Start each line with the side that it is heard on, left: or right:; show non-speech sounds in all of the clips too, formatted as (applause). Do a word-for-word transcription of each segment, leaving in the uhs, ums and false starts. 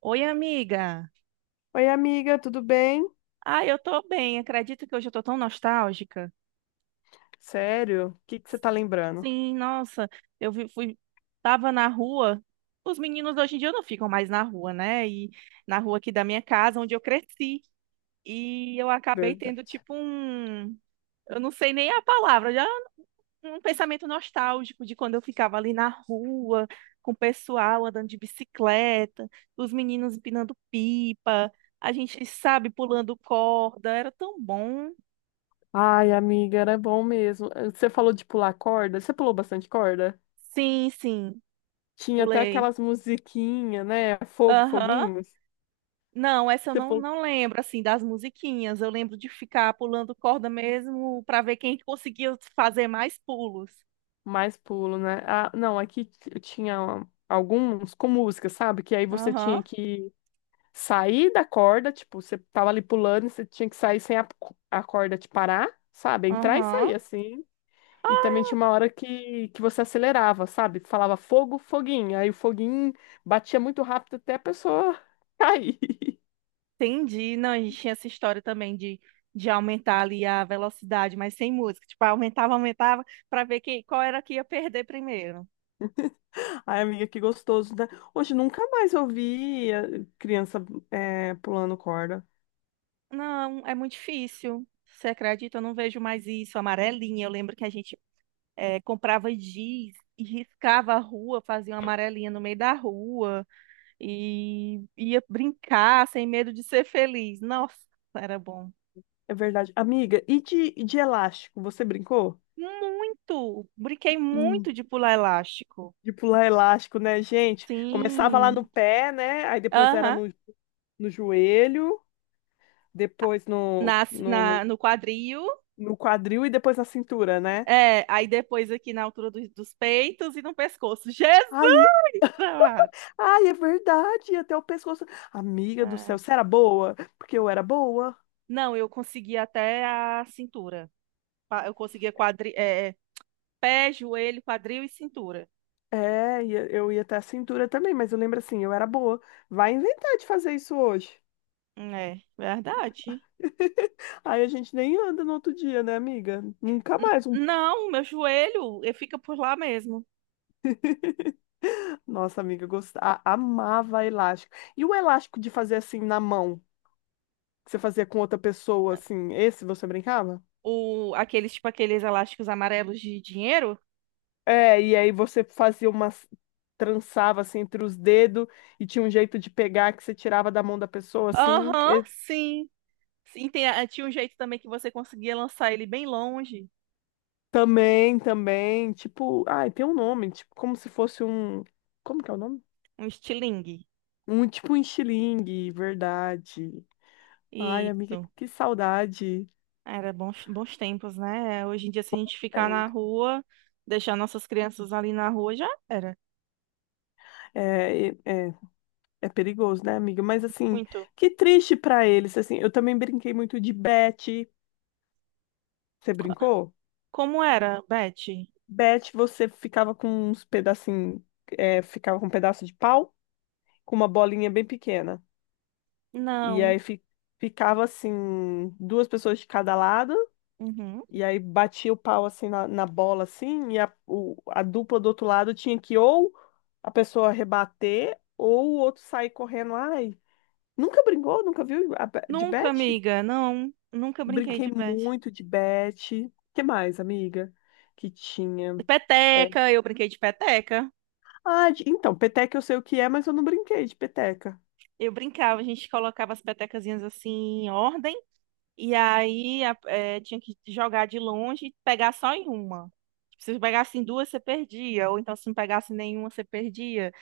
right: Oi, amiga.
left: Oi, amiga, tudo bem?
right: Ah, eu tô bem. Acredito que hoje eu tô tão nostálgica.
left: Sério? O que que você tá lembrando?
right: Sim, nossa, eu vi- fui, tava na rua. Os meninos hoje em dia não ficam mais na rua, né? E na rua aqui da minha casa, onde eu cresci. E eu acabei tendo
left: Verdade.
right: tipo um, eu não sei nem a palavra, já um pensamento nostálgico de quando eu ficava ali na rua, com o pessoal andando de bicicleta, os meninos empinando pipa, a gente, sabe, pulando corda. Era tão bom.
left: Ai, amiga, era bom mesmo. Você falou de pular corda. Você pulou bastante corda?
right: Sim, sim,
left: Tinha até
right: pulei.
left: aquelas musiquinhas, né? Fogo,
right: Aham.
left: foguinhos.
right: Não, essa eu
left: Você
right: não,
left: pulou
right: não lembro, assim, das musiquinhas. Eu lembro de ficar pulando corda mesmo pra ver quem conseguia fazer mais pulos.
left: mais pulo, né? Ah, não, aqui t- tinha alguns com música, sabe? Que aí você
right: Aham,
left: tinha que sair da corda, tipo, você tava ali pulando e você tinha que sair sem a, a corda te parar, sabe? Entrar e
right: aham.
left: sair assim. E também tinha uma hora que, que você acelerava, sabe? Falava fogo, foguinho. Aí o foguinho batia muito rápido até a pessoa (laughs) cair.
right: Entendi. Não, a gente tinha essa história também de, de aumentar ali a velocidade, mas sem música. Tipo, aumentava, aumentava, pra ver quem, qual era que ia perder primeiro.
left: Ai, amiga, que gostoso, né? Hoje nunca mais eu vi eh, criança eh, pulando corda.
right: Não, é muito difícil. Você acredita? Eu não vejo mais isso. Amarelinha, eu lembro que a gente é, comprava giz e riscava a rua, fazia uma amarelinha no meio da rua e ia brincar sem medo de ser feliz. Nossa, era bom.
left: É verdade. Amiga, e de, e de elástico? Você brincou?
right: Muito! Brinquei muito
left: Hum,
right: de pular elástico.
left: de pular elástico, né, gente? Começava lá no
right: Sim.
left: pé, né? Aí depois era
right: Aham.
left: no, no joelho, depois no,
right: Na,
left: no,
right: na,
left: no,
right: no quadril.
left: no quadril e depois na cintura, né?
right: É, aí depois aqui na altura dos dos peitos e no pescoço. (laughs) Jesus
left: Ai,
right: amado!
left: ai, é verdade, até o pescoço. Amiga do
right: Ai.
left: céu, você era boa? Porque eu era boa.
right: Não, eu consegui até a cintura. Pa- Eu conseguia quadri, é, pé, joelho, quadril e cintura.
left: É, e eu ia até a cintura também, mas eu lembro assim, eu era boa. Vai inventar de fazer isso hoje.
right: É, verdade.
left: (laughs) Aí a gente nem anda no outro dia, né, amiga? Nunca
right: N-
left: mais. Um...
right: não, meu joelho eh, fica por lá mesmo.
left: Nossa, amiga, eu gostava, amava elástico. E o elástico de fazer assim na mão, que você fazia com outra pessoa, assim, esse você brincava?
right: O, aqueles, tipo, aqueles elásticos amarelos de dinheiro.
left: É, e aí você fazia umas trançava assim entre os dedos e tinha um jeito de pegar que você tirava da mão da pessoa assim.
right: Aham,
left: E
right: sim. Sim, tem a- tinha um jeito também que você conseguia lançar ele bem longe.
left: também, também, tipo, ai, tem um nome, tipo, como se fosse um, como que é o nome?
right: Um estilingue.
left: Um tipo um estilingue, verdade. Ai, amiga,
right: Isso.
left: que saudade.
right: Era bons, bons tempos, né? Hoje em dia, se a gente ficar na
left: Tempo.
right: rua, deixar nossas crianças ali na rua, já era.
left: É, e- é, é perigoso, né, amiga? Mas assim,
right: Muito.
left: que triste pra eles, assim. Eu também brinquei muito de bete. Você brincou?
right: Como era, Beth?
left: Bet, você ficava com uns pedacinhos, ficava com um pedaço de pau, com uma bolinha bem pequena. E
right: Não.
left: aí fi- ficava assim, duas pessoas de cada lado,
right: Uhum.
left: e aí batia o pau assim na, na bola, assim, e a, o- a dupla do outro lado tinha que ou a pessoa rebater, ou o outro sair correndo. Ai, nunca brincou? Nunca viu a be- de
right: Nunca,
left: bet?
right: amiga. Não. Nunca brinquei
left: Brinquei
right: de Beth.
left: muito de bet. Que mais, amiga? Que tinha. É,
right: Peteca, eu brinquei de peteca.
left: ah, de- então, peteca eu sei o que é, mas eu não brinquei de peteca.
right: Eu brincava, a gente colocava as petecazinhas assim em ordem, e aí a- eh, tinha que jogar de longe e pegar só em uma. Se você pegasse em duas, você perdia, ou então se não pegasse nenhuma, você perdia.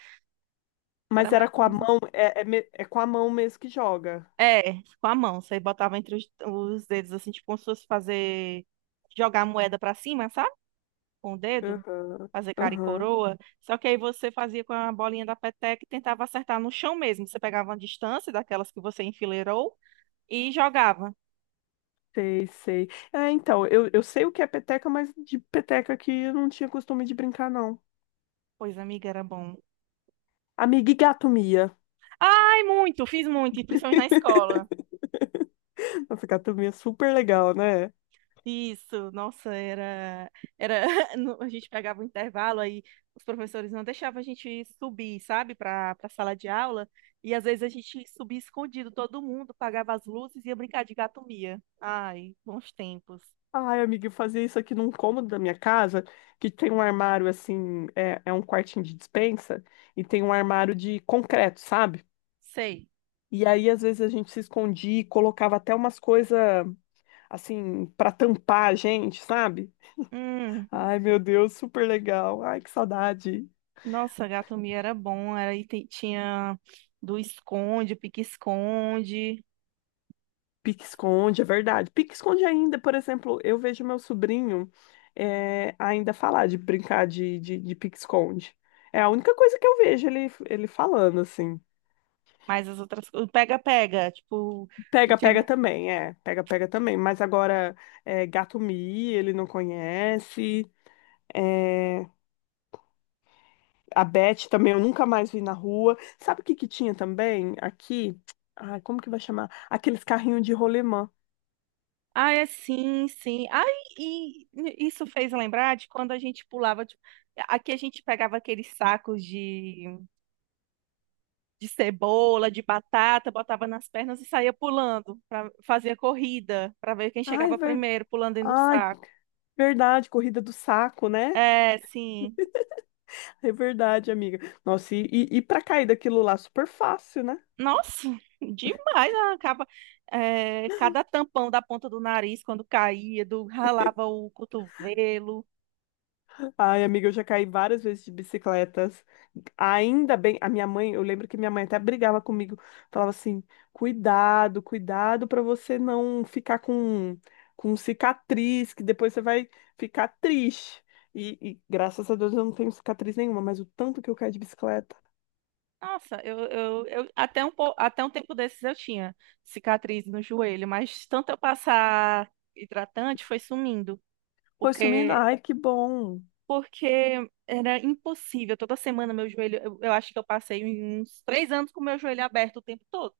right: Era
left: Mas
right: mais
left: era com
right: ou
left: a
right: menos assim.
left: mão, é, é, me- é com a mão mesmo que joga.
right: É, com a mão, você botava entre os, os dedos, assim, tipo, como se fosse fazer. Jogar a moeda pra cima, sabe? Com o dedo.
left: Aham,
right: Fazer cara e
left: aham,
right: coroa. Só que aí você fazia com a bolinha da peteca e tentava acertar no chão mesmo. Você pegava uma distância daquelas que você enfileirou e jogava.
left: sei, sei. É, então, eu, eu sei o que é peteca, mas de peteca que eu não tinha costume de brincar, não.
right: Pois, amiga, era bom.
left: Amiga e gato Mia.
right: Ai, muito, fiz muito, e principalmente na escola.
left: (laughs) Nossa, gato Mia é super legal, né?
right: Isso, nossa, era, era, (laughs) no- a gente pegava o intervalo aí, os professores não deixavam a gente subir, sabe, para para sala de aula, e às vezes a gente subia escondido, todo mundo pagava as luzes e ia brincar de gato mia. Ai, bons tempos.
left: Ai, amiga, eu fazia isso aqui num cômodo da minha casa, que tem um armário assim, é, é um quartinho de despensa, e tem um armário de concreto, sabe?
right: Sei.
left: E aí, às vezes, a gente se escondia e colocava até umas coisas, assim, para tampar a gente, sabe?
right: Hum.
left: Ai, meu Deus, super legal. Ai, que saudade.
right: Nossa, gato mia era bom, era e te- tinha do esconde, pique-esconde,
left: Pique-esconde, é verdade. Pique-esconde ainda, por exemplo, eu vejo meu sobrinho eh, ainda falar de brincar de, de, de pique-esconde. É a única coisa que eu vejo ele, ele falando, assim.
right: mas as outras coisas, pega-pega, tipo, que
left: Pega, pega
right: tinha...
left: também, é. Pega, pega também. Mas agora, é, gato-mia, ele não conhece. eh, A Beth também eu nunca mais vi na rua. Sabe o que que tinha também aqui? Ai, como que vai chamar? Aqueles carrinhos de rolemã.
right: Ah, é, sim, sim. Ah, e, e isso fez lembrar de quando a gente pulava, tipo, aqui a gente pegava aqueles sacos de, de cebola, de batata, botava nas pernas e saía pulando, pra, fazia corrida, para ver quem
left: Ai, é
right: chegava
left: verdade.
right: primeiro, pulando dentro do
left: Ai,
right: saco.
left: verdade, corrida do saco, né?
right: É, sim.
left: É verdade, amiga. Nossa, e, e, e pra cair daquilo lá, super fácil, né?
right: Nossa, demais a capa. É, cada tampão da ponta do nariz quando caía, do ralava o cotovelo.
left: Ai, amiga, eu já caí várias vezes de bicicletas. Ainda bem, a minha mãe, eu lembro que minha mãe até brigava comigo, falava assim: cuidado, cuidado para você não ficar com, com cicatriz, que depois você vai ficar triste. E, e graças a Deus eu não tenho cicatriz nenhuma, mas o tanto que eu caí de bicicleta.
right: Nossa, eu, eu, eu- até um, po- até um tempo desses eu tinha cicatriz no joelho, mas tanto eu passar hidratante foi sumindo,
left: Foi sumindo,
right: porque
left: ai, que bom.
right: porque era impossível. Toda semana meu joelho, eu, eu acho que eu passei uns três anos com meu joelho aberto o tempo todo.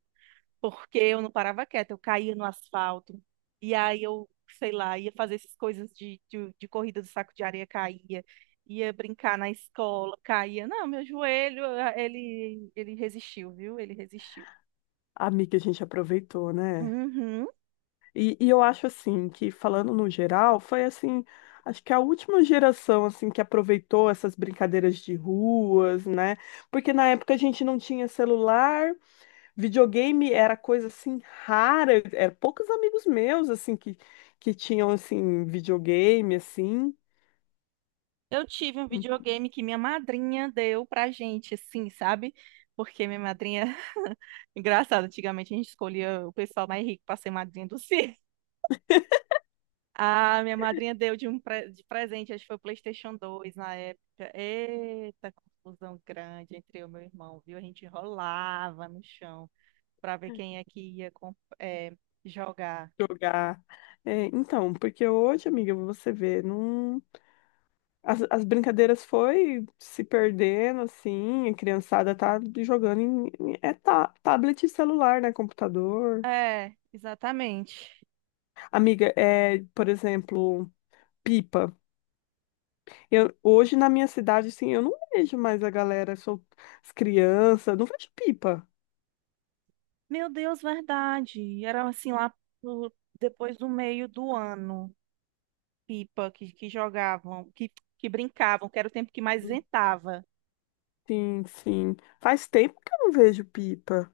right: Porque eu não parava quieta, eu caía no asfalto, e aí eu, sei lá, ia fazer essas coisas de, de, de corrida do saco de areia, caía, ia brincar na escola, caía. Não, meu joelho, ah, ele, ele resistiu, viu? Ele resistiu.
left: Amiga, a gente aproveitou, né?
right: Uhum.
left: E, e eu acho assim que falando no geral, foi assim, acho que a última geração assim que aproveitou essas brincadeiras de ruas, né? Porque na época a gente não tinha celular, videogame era coisa assim rara, era poucos amigos meus assim que que tinham assim videogame assim
right: Eu tive um videogame que minha madrinha deu pra gente, assim, sabe? Porque minha madrinha. (laughs) Engraçado, antigamente a gente escolhia o pessoal mais rico pra ser madrinha do circo. Ah, minha madrinha deu de um pre- de presente, acho que foi o PlayStation dois na época. Eita, confusão grande entre eu e meu irmão, viu? A gente rolava no chão pra ver quem é que ia com- é, jogar.
left: jogar. É, então, porque hoje, amiga, você vê, não. As, as brincadeiras foi se perdendo, assim, a criançada tá jogando em, em- é ta- tablet e celular, né, computador.
right: É, exatamente.
left: Amiga, é, por exemplo, pipa. Eu, hoje na minha cidade, assim, eu não vejo mais a galera, sou, as crianças, não vejo pipa.
right: Meu Deus, verdade. Era assim lá pro- depois do meio do ano, pipa que, que jogavam, que, que brincavam, que era o tempo que mais ventava.
left: Sim, sim. Faz tempo que eu não vejo pipa.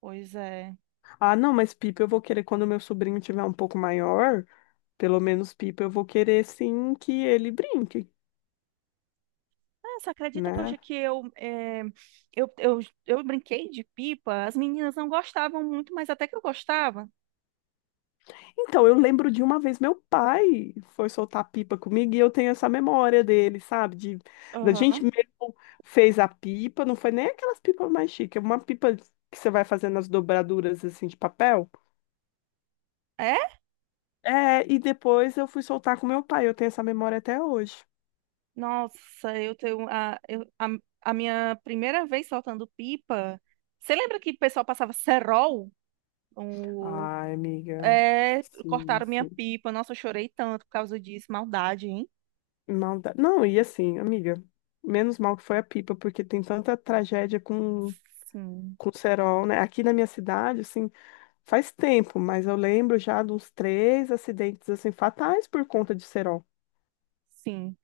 right: Pois é.
left: Ah, não, mas pipa eu vou querer quando meu sobrinho tiver um pouco maior, pelo menos pipa eu vou querer, sim, que ele brinque,
right: Ah, você acredita que
left: né?
right: hoje que eu, eh, eu, eu, eu brinquei de pipa? As meninas não gostavam muito, mas até que eu gostava.
left: Então, eu lembro de uma vez meu pai foi soltar pipa comigo e eu tenho essa memória dele, sabe? De, da gente
right: Aham.
left: mesmo fez a pipa, não foi nem aquelas pipas mais chiques, é uma pipa que você vai fazendo as dobraduras assim de papel.
right: É?
left: É, e depois eu fui soltar com meu pai, eu tenho essa memória até hoje.
right: Nossa, eu tenho a, eu- a, a minha primeira vez soltando pipa. Você lembra que o pessoal passava cerol? O,
left: Ai, amiga,
right: é,
left: sim,
right: cortaram minha
left: sim.
right: pipa. Nossa, eu chorei tanto por causa disso. Maldade, hein?
left: Maldade. Não, e assim, amiga, menos mal que foi a pipa, porque tem tanta tragédia com,
right: Sim,
left: com o cerol, né? Aqui na minha cidade, assim. Faz tempo, mas eu lembro já de uns três acidentes assim fatais por conta de cerol.
right: sim.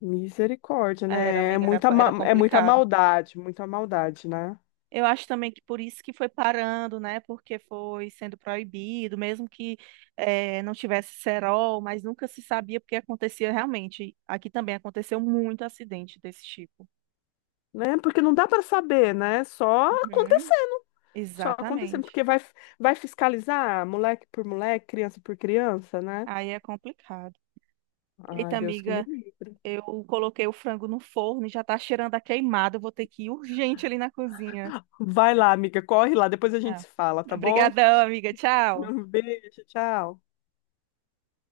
left: Misericórdia,
right: Era,
left: né? É
right: amiga, era,
left: muita,
right: era
left: ma- é muita
right: complicado.
left: maldade, muita maldade, né?
right: Eu acho também que por isso que foi parando, né? Porque foi sendo proibido, mesmo que eh, não tivesse cerol, mas nunca se sabia porque acontecia realmente. Aqui também aconteceu muito acidente desse tipo.
left: Né? Porque não dá para saber, né? Só
right: Uhum,
left: acontecendo, só acontecendo,
right: exatamente.
left: porque vai, vai fiscalizar moleque por moleque, criança por criança, né?
right: Aí é complicado.
left: Ai,
right: Eita,
left: Deus que me
right: amiga,
left: livre.
right: eu coloquei o frango no forno e já tá cheirando a queimado. Eu vou ter que ir urgente ali na cozinha.
left: Vai lá, amiga, corre lá, depois a gente
right: Ah.
left: se fala, tá bom?
right: Obrigadão, amiga. Tchau.
left: (laughs) Um beijo, tchau.